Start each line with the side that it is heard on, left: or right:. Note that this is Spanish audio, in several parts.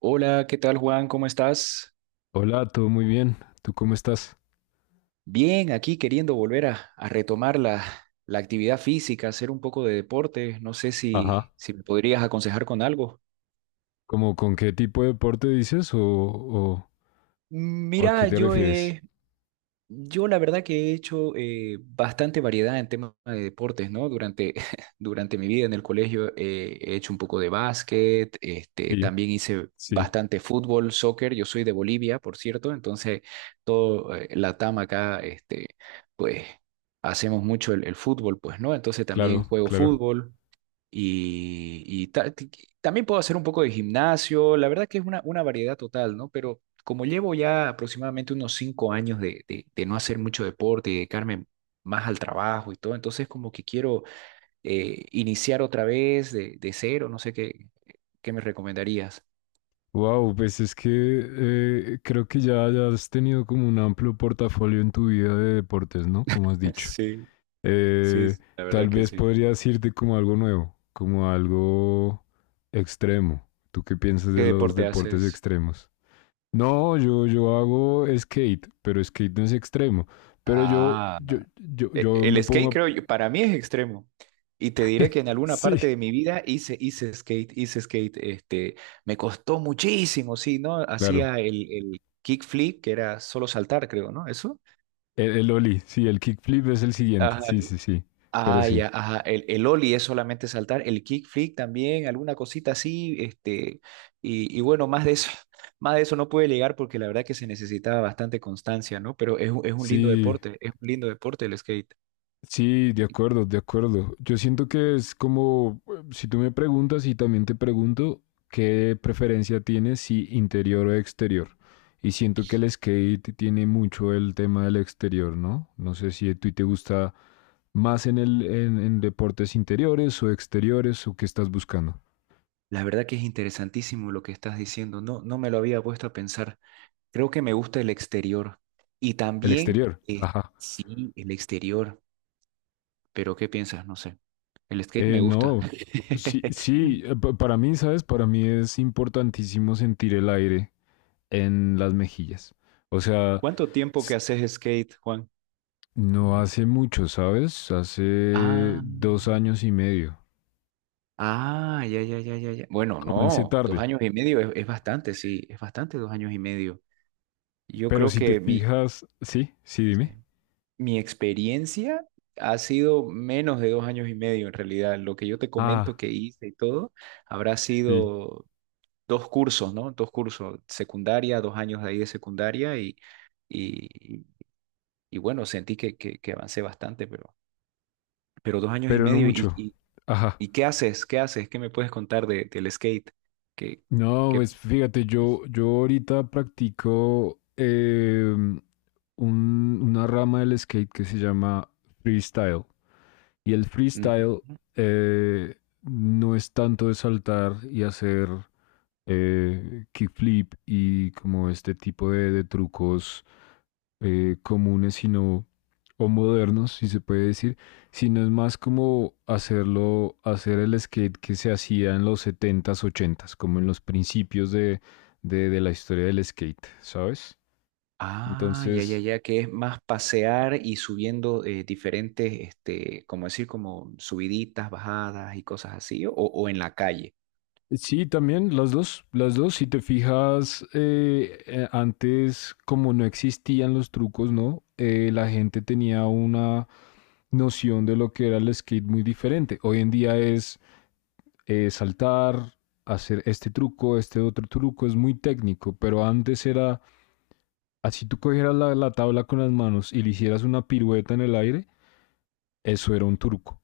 right: Hola, ¿qué tal Juan? ¿Cómo estás?
left: Hola, todo muy bien. ¿Tú cómo estás?
right: Bien, aquí queriendo volver a retomar la actividad física, hacer un poco de deporte. No sé si,
left: Ajá.
right: si me podrías aconsejar con algo.
left: ¿Cómo con qué tipo de deporte dices o a qué
right: Mira,
left: te
right: yo
left: refieres?
right: he Yo la verdad que he hecho bastante variedad en temas de deportes, ¿no? Durante, durante mi vida en el colegio he hecho un poco de básquet, este,
left: Sí,
right: también hice
left: sí.
right: bastante fútbol, soccer. Yo soy de Bolivia, por cierto, entonces todo Latam acá, este, pues hacemos mucho el fútbol, pues, ¿no? Entonces también
left: Claro,
right: juego
left: claro.
right: fútbol, y también puedo hacer un poco de gimnasio, la verdad que es una variedad total, ¿no? Pero como llevo ya aproximadamente unos 5 años de no hacer mucho deporte y dedicarme más al trabajo y todo, entonces como que quiero iniciar otra vez de cero, no sé qué me recomendarías.
left: Wow, pues es que creo que ya has tenido como un amplio portafolio en tu vida de deportes, ¿no? Como has dicho.
right: Sí, sí,
left: Eh,
right: sí, la verdad
left: Tal
right: que
left: vez
right: sí.
left: podrías irte como algo nuevo, como algo extremo. ¿Tú qué piensas
right: ¿Qué
left: de los
right: deporte
left: deportes
right: haces?
left: extremos? No, yo hago skate, pero skate no es extremo. Pero yo,
right: Ah,
left: yo, yo,
right: E-
left: yo me
right: El
left: pongo.
right: skate, creo yo, para mí es extremo. Y te diré que en alguna parte
left: Sí,
right: de mi vida hice skate, hice skate. Este, me costó muchísimo, sí, ¿no?
left: claro.
right: Hacía el kickflip, que era solo saltar, creo, ¿no? Eso.
left: El ollie, sí, el kickflip es el siguiente.
right: Ajá.
left: Sí, sí, sí. Pero
right: Ah,
left: sí.
right: ya, ajá. El ollie es solamente saltar, el kickflip también, alguna cosita así, este, y bueno, más de eso, más de eso no pude llegar porque la verdad que se necesitaba bastante constancia, ¿no? Pero es un lindo
left: Sí,
right: deporte, es un lindo deporte el skate.
left: sí, de acuerdo, de acuerdo. Yo siento que es como, si tú me preguntas y también te pregunto, ¿qué preferencia tienes si interior o exterior? Y siento que el skate tiene mucho el tema del exterior, ¿no? No sé si a ti te gusta más en deportes interiores o exteriores o qué estás buscando.
right: La verdad que es interesantísimo lo que estás diciendo. No, no me lo había puesto a pensar. Creo que me gusta el exterior. Y
left: El
right: también,
left: exterior,
right: eh,
left: ajá.
right: sí, el exterior. Pero ¿qué piensas? No sé. El skate me gusta.
left: No, sí, sí, para mí, ¿sabes? Para mí es importantísimo sentir el aire en las mejillas. O sea.
right: ¿Cuánto tiempo que haces skate, Juan?
left: No hace mucho, ¿sabes? Hace
right: Ah,
left: 2 años y medio.
right: ah, ya, ya, ya, ya, ya. Bueno,
left: Comencé
right: no, dos
left: tarde,
right: años y medio es bastante, sí, es bastante 2 años y medio. Yo
left: pero
right: creo
left: si te
right: que mi.
left: fijas, sí, sí,
right: Sí.
left: dime.
right: Mi experiencia ha sido menos de 2 años y medio en realidad. Lo que yo te comento
left: Ah,
right: que hice y todo habrá
left: sí,
right: sido dos cursos, ¿no? Dos cursos, secundaria, 2 años de ahí de secundaria y, y bueno, sentí que avancé bastante, pero dos años y
left: pero no
right: medio. ¿Y,
left: mucho.
right: y,
left: Ajá.
right: y qué haces? ¿Qué haces? ¿Qué me puedes contar del skate? ¿Qué,
left: No,
right: qué?
left: pues fíjate, yo ahorita practico una rama del skate que se llama freestyle. Y el freestyle eh, no es tanto de saltar y hacer kickflip y como este tipo de trucos comunes, sino, o modernos, si se puede decir, sino es más como hacerlo, hacer el skate que se hacía en los setentas ochentas como en los principios de la historia del skate, ¿sabes?
right: Ah, ya, ya,
left: Entonces,
right: ya, que es más pasear y subiendo diferentes, este, como decir, como subiditas, bajadas y cosas así, o en la calle.
left: sí, también las dos, si te fijas, antes como no existían los trucos, ¿no? La gente tenía una noción de lo que era el skate muy diferente. Hoy en día es saltar, hacer este truco, este otro truco, es muy técnico, pero antes era, así tú cogieras la tabla con las manos y le hicieras una pirueta en el aire, eso era un truco.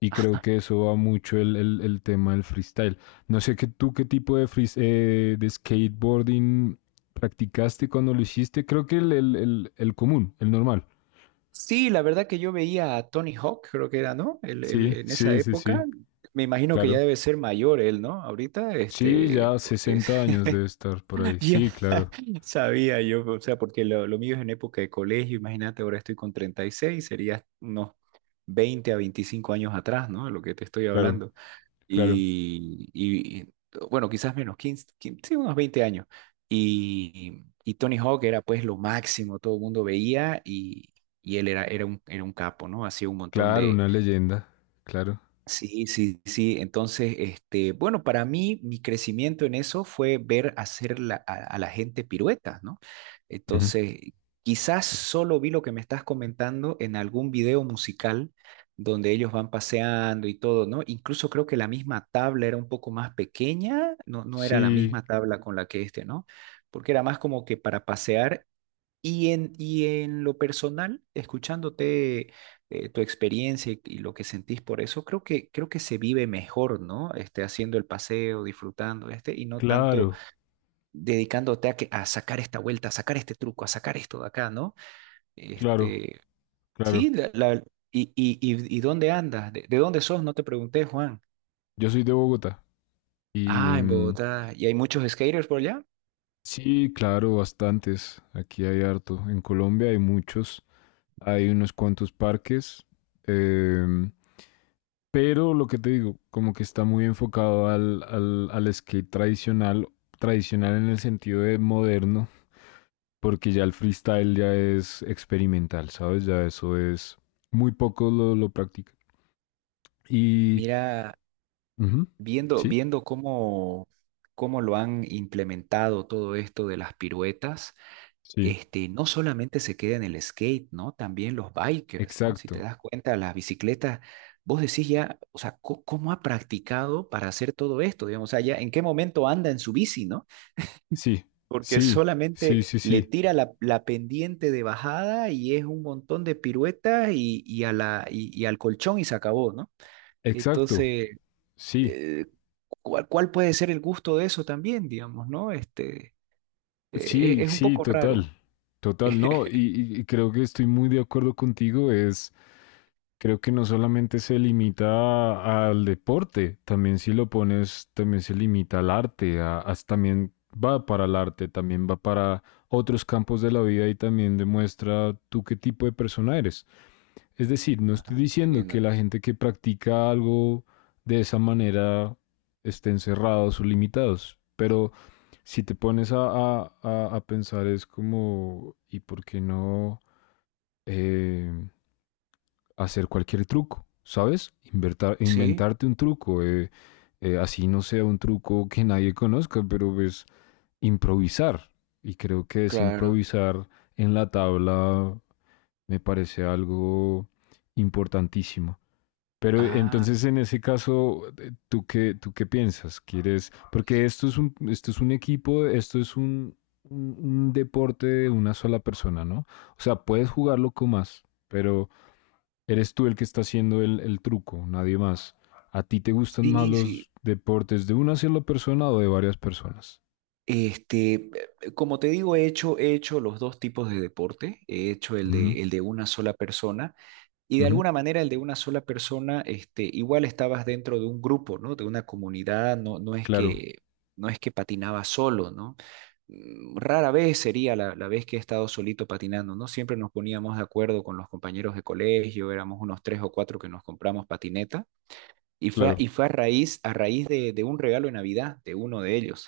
left: Y creo que eso va mucho el tema del freestyle. No sé que tú qué tipo de, de skateboarding practicaste cuando lo hiciste. Creo que el común, el normal.
right: Sí, la verdad que yo veía a Tony Hawk, creo que era, ¿no? El, el-
left: Sí,
right: en esa
left: sí, sí, sí,
right: época, me imagino que ya
left: claro.
right: debe ser mayor él, ¿no? Ahorita,
left: Sí,
right: este,
left: ya
right: porque
left: 60 años debe estar por ahí.
right: ya
left: Sí, claro,
right: sabía yo, o sea, porque lo mío es en época de colegio, imagínate, ahora estoy con 36, sería unos 20 a 25 años atrás, ¿no? Lo que te estoy
left: claro,
right: hablando.
left: claro.
right: y, y- bueno, quizás menos, 15 15, sí, unos 20 años. Y Tony Hawk era pues lo máximo, todo el mundo veía y él era un capo, ¿no? Hacía un montón
left: Claro,
right: de.
left: una leyenda. Claro.
right: Sí, sí, sí. Entonces, este, bueno, para mí mi crecimiento en eso fue ver hacer a la gente piruetas, ¿no?
left: Ujú.
right: Entonces, quizás solo vi lo que me estás comentando en algún video musical donde ellos van paseando y todo, ¿no? Incluso creo que la misma tabla era un poco más pequeña, no, no era la
left: Sí,
right: misma tabla con la que este, ¿no? Porque era más como que para pasear y en lo personal, escuchándote tu experiencia y lo que sentís por eso, creo que se vive mejor, ¿no? Este, haciendo el paseo, disfrutando, este, y no tanto
left: claro,
right: dedicándote a sacar esta vuelta, a sacar este truco, a sacar esto de acá, ¿no?
left: claro,
right: Este, sí,
left: claro.
right: ¿y dónde andas? ¿De dónde sos? No te pregunté, Juan.
left: Yo soy de Bogotá y
right: Ah, en Bogotá. ¿Y hay muchos skaters por allá?
left: sí, claro, bastantes. Aquí hay harto. En Colombia hay muchos. Hay unos cuantos parques. em, pero lo que te digo, como que está muy enfocado al skate tradicional, tradicional en el sentido de moderno, porque ya el freestyle ya es experimental, ¿sabes? Ya eso es muy poco lo practican. Y
right: Mira,
left: ujú.
right: Viendo,
left: Sí,
right: viendo cómo lo han implementado todo esto de las piruetas,
left: sí,
right: este, no solamente se queda en el skate, ¿no? También los bikers, ¿no? Si te
left: exacto.
right: das cuenta, las bicicletas, vos decís ya, o sea, ¿cómo, ha practicado para hacer todo esto? Digamos, o sea, ya, ¿en qué momento anda en su bici, ¿no?
left: Sí,
right: Porque
left: sí, sí,
right: solamente
left: sí,
right: le
left: sí,
right: tira la pendiente de bajada y es un montón de piruetas y al colchón y se acabó, ¿no?
left: exacto.
right: Entonces,
left: Sí,
right: eh, ¿cuál puede ser el gusto de eso también, digamos, ¿no? Este, es,
left: sí,
right: es un
left: sí,
right: poco raro.
left: total. Total, no. Y, y- y creo que estoy muy de acuerdo contigo. Es, creo que no solamente se limita al deporte, también si lo pones, también se limita al arte. También va para el arte, también va para otros campos de la vida y también demuestra tú qué tipo de persona eres. Es decir, no estoy
right: Ah, qué
left: diciendo que
right: lindo.
left: la gente que practica algo de esa manera estén cerrados o limitados, pero si te pones a pensar es como, ¿y por qué no eh, hacer cualquier truco? ¿Sabes?
right: Sí,
left: Inventarte un truco, así no sea un truco que nadie conozca, pero es improvisar. Y creo que es
right: claro.
left: improvisar en la tabla me parece algo importantísimo. Pero
right: Ah,
left: entonces en ese caso, ¿tú qué piensas? ¿Quieres? Porque esto es un, equipo, esto es un, un deporte de una sola persona, ¿no? O sea, puedes jugarlo con más, pero eres tú el que está haciendo el truco, nadie más. ¿A ti te gustan más
right: sí, sí.
left: los deportes de una sola persona o de varias personas?
right: Este, como te digo, he hecho los dos tipos de deporte. He hecho el
left: Ujú,
right: de, el de una sola persona. Y de
left: ujú.
right: alguna manera el de una sola persona, este, igual estabas dentro de un grupo, ¿no? De una comunidad, no, no es
left: Claro,
right: que, no es que patinabas solo, ¿no? Rara vez sería la vez que he estado solito patinando, ¿no? Siempre nos poníamos de acuerdo con los compañeros de colegio, éramos unos tres o cuatro que nos compramos patineta, y fue, a-
left: claro.
right: y fue a raíz de un regalo de Navidad de uno de ellos.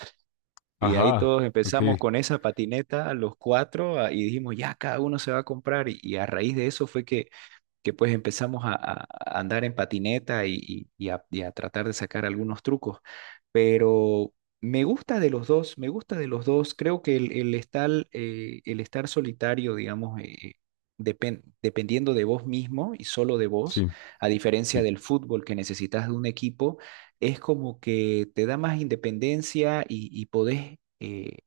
right: Y ahí
left: Ajá,
right: todos
left: ok,
right: empezamos con esa patineta, los cuatro, y dijimos, ya, cada uno se va a comprar, y a raíz de eso fue que pues empezamos a andar en patineta y a tratar de sacar algunos trucos. Pero me gusta de los dos, me gusta de los dos. Creo que el estar solitario, digamos, dependiendo de vos mismo y solo de vos,
left: sí,
right: a diferencia
left: sí,
right: del fútbol que necesitas de un equipo, es como que te da más independencia y podés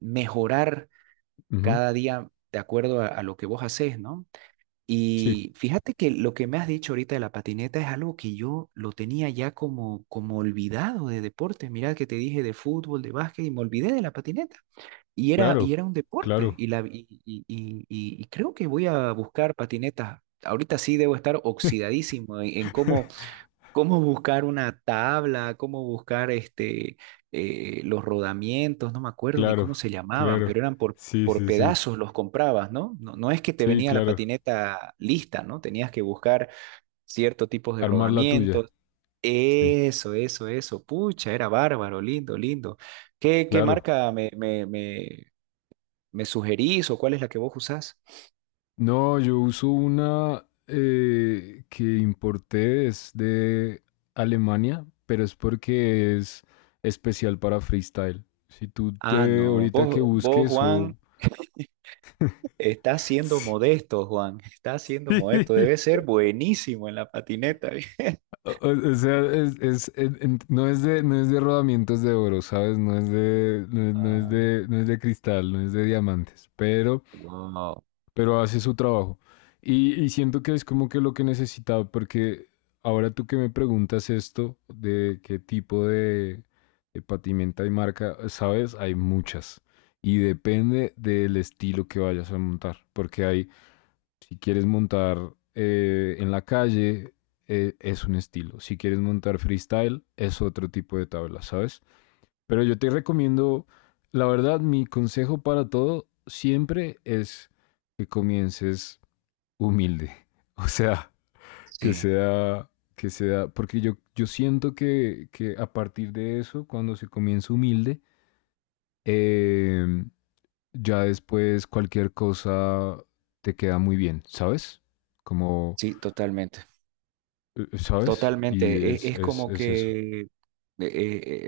right: mejorar
left: ujú,
right: cada día de acuerdo a lo que vos haces, ¿no?
left: sí,
right: Y fíjate que lo que me has dicho ahorita de la patineta es algo que yo lo tenía ya como olvidado de deporte. Mira que te dije de fútbol, de básquet y me olvidé de la patineta. Y era, y
left: claro,
right: era un deporte.
left: claro.
right: Y, la, y creo que voy a buscar patinetas. Ahorita sí debo estar oxidadísimo en cómo, cómo buscar una tabla, cómo buscar este, los rodamientos, no me acuerdo ni
left: Claro,
right: cómo se llamaban,
left: claro.
right: pero eran por,
left: Sí,
right: por
left: sí, sí.
right: pedazos los comprabas, ¿no? No, no es que te
left: Sí,
right: venía la
left: claro.
right: patineta lista, ¿no? Tenías que buscar ciertos tipos de
left: Armar la tuya.
right: rodamientos.
left: Sí,
right: Eso, eso, eso. Pucha, era bárbaro, lindo, lindo. ¿Qué
left: claro.
right: marca me sugerís o cuál es la que vos usás?
left: No, yo uso una que importé, es de Alemania, pero es porque es especial para freestyle. Si tú
right: Ah,
left: te
right: no.
left: ahorita que
right: Vos,
left: busques
right: Juan,
left: o.
right: está siendo modesto, Juan. Está siendo modesto.
left: Sí.
right: Debe ser buenísimo en la patineta.
left: O sea, no es de, rodamientos de oro, ¿sabes? No,
right: Ah,
left: no es de cristal, no es de diamantes, pero
right: wow.
left: hace su trabajo. Y siento que es como que lo que necesitaba, porque ahora tú que me preguntas esto, de qué tipo de patimenta y marca, sabes, hay muchas. Y depende del estilo que vayas a montar, si quieres montar en la calle, es un estilo. Si quieres montar freestyle, es otro tipo de tabla, ¿sabes? Pero yo te recomiendo, la verdad, mi consejo para todo siempre es que comiences humilde. O sea, que
right: Sí,
left: sea, que sea, porque yo siento que a partir de eso, cuando se comienza humilde, eh, ya después cualquier cosa te queda muy bien, ¿sabes? Como,
right: sí, totalmente.
left: ¿sabes? Y
right: Totalmente, es
left: es,
right: es,
left: es,
right: como
left: es eso.
right: que eh,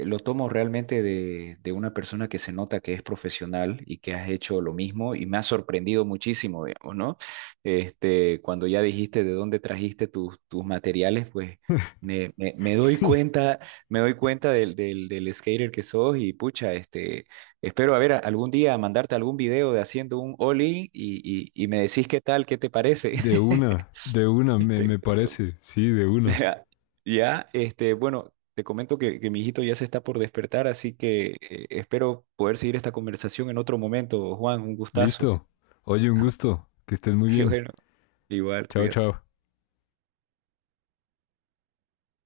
right: eh, lo tomo realmente de una persona que se nota que es profesional y que has hecho lo mismo y me ha sorprendido muchísimo, digamos, ¿no? Este, cuando ya dijiste de dónde trajiste tus materiales, pues me, me- me doy
left: Sí.
right: cuenta, me doy cuenta del skater que sos y pucha, este, espero a ver algún día mandarte algún video de haciendo un ollie y me decís qué tal, qué te parece.
left: De una, me,
right: Este,
left: me parece, sí, de una.
right: Ya, ya, este, bueno, te comento que mi hijito ya se está por despertar, así que espero poder seguir esta conversación en otro momento. Juan, un gustazo.
left: Listo. Oye, un gusto. Que estés muy
right: Y
left: bien.
right: bueno, igual,
left: Chao,
right: cuídate.
left: chao.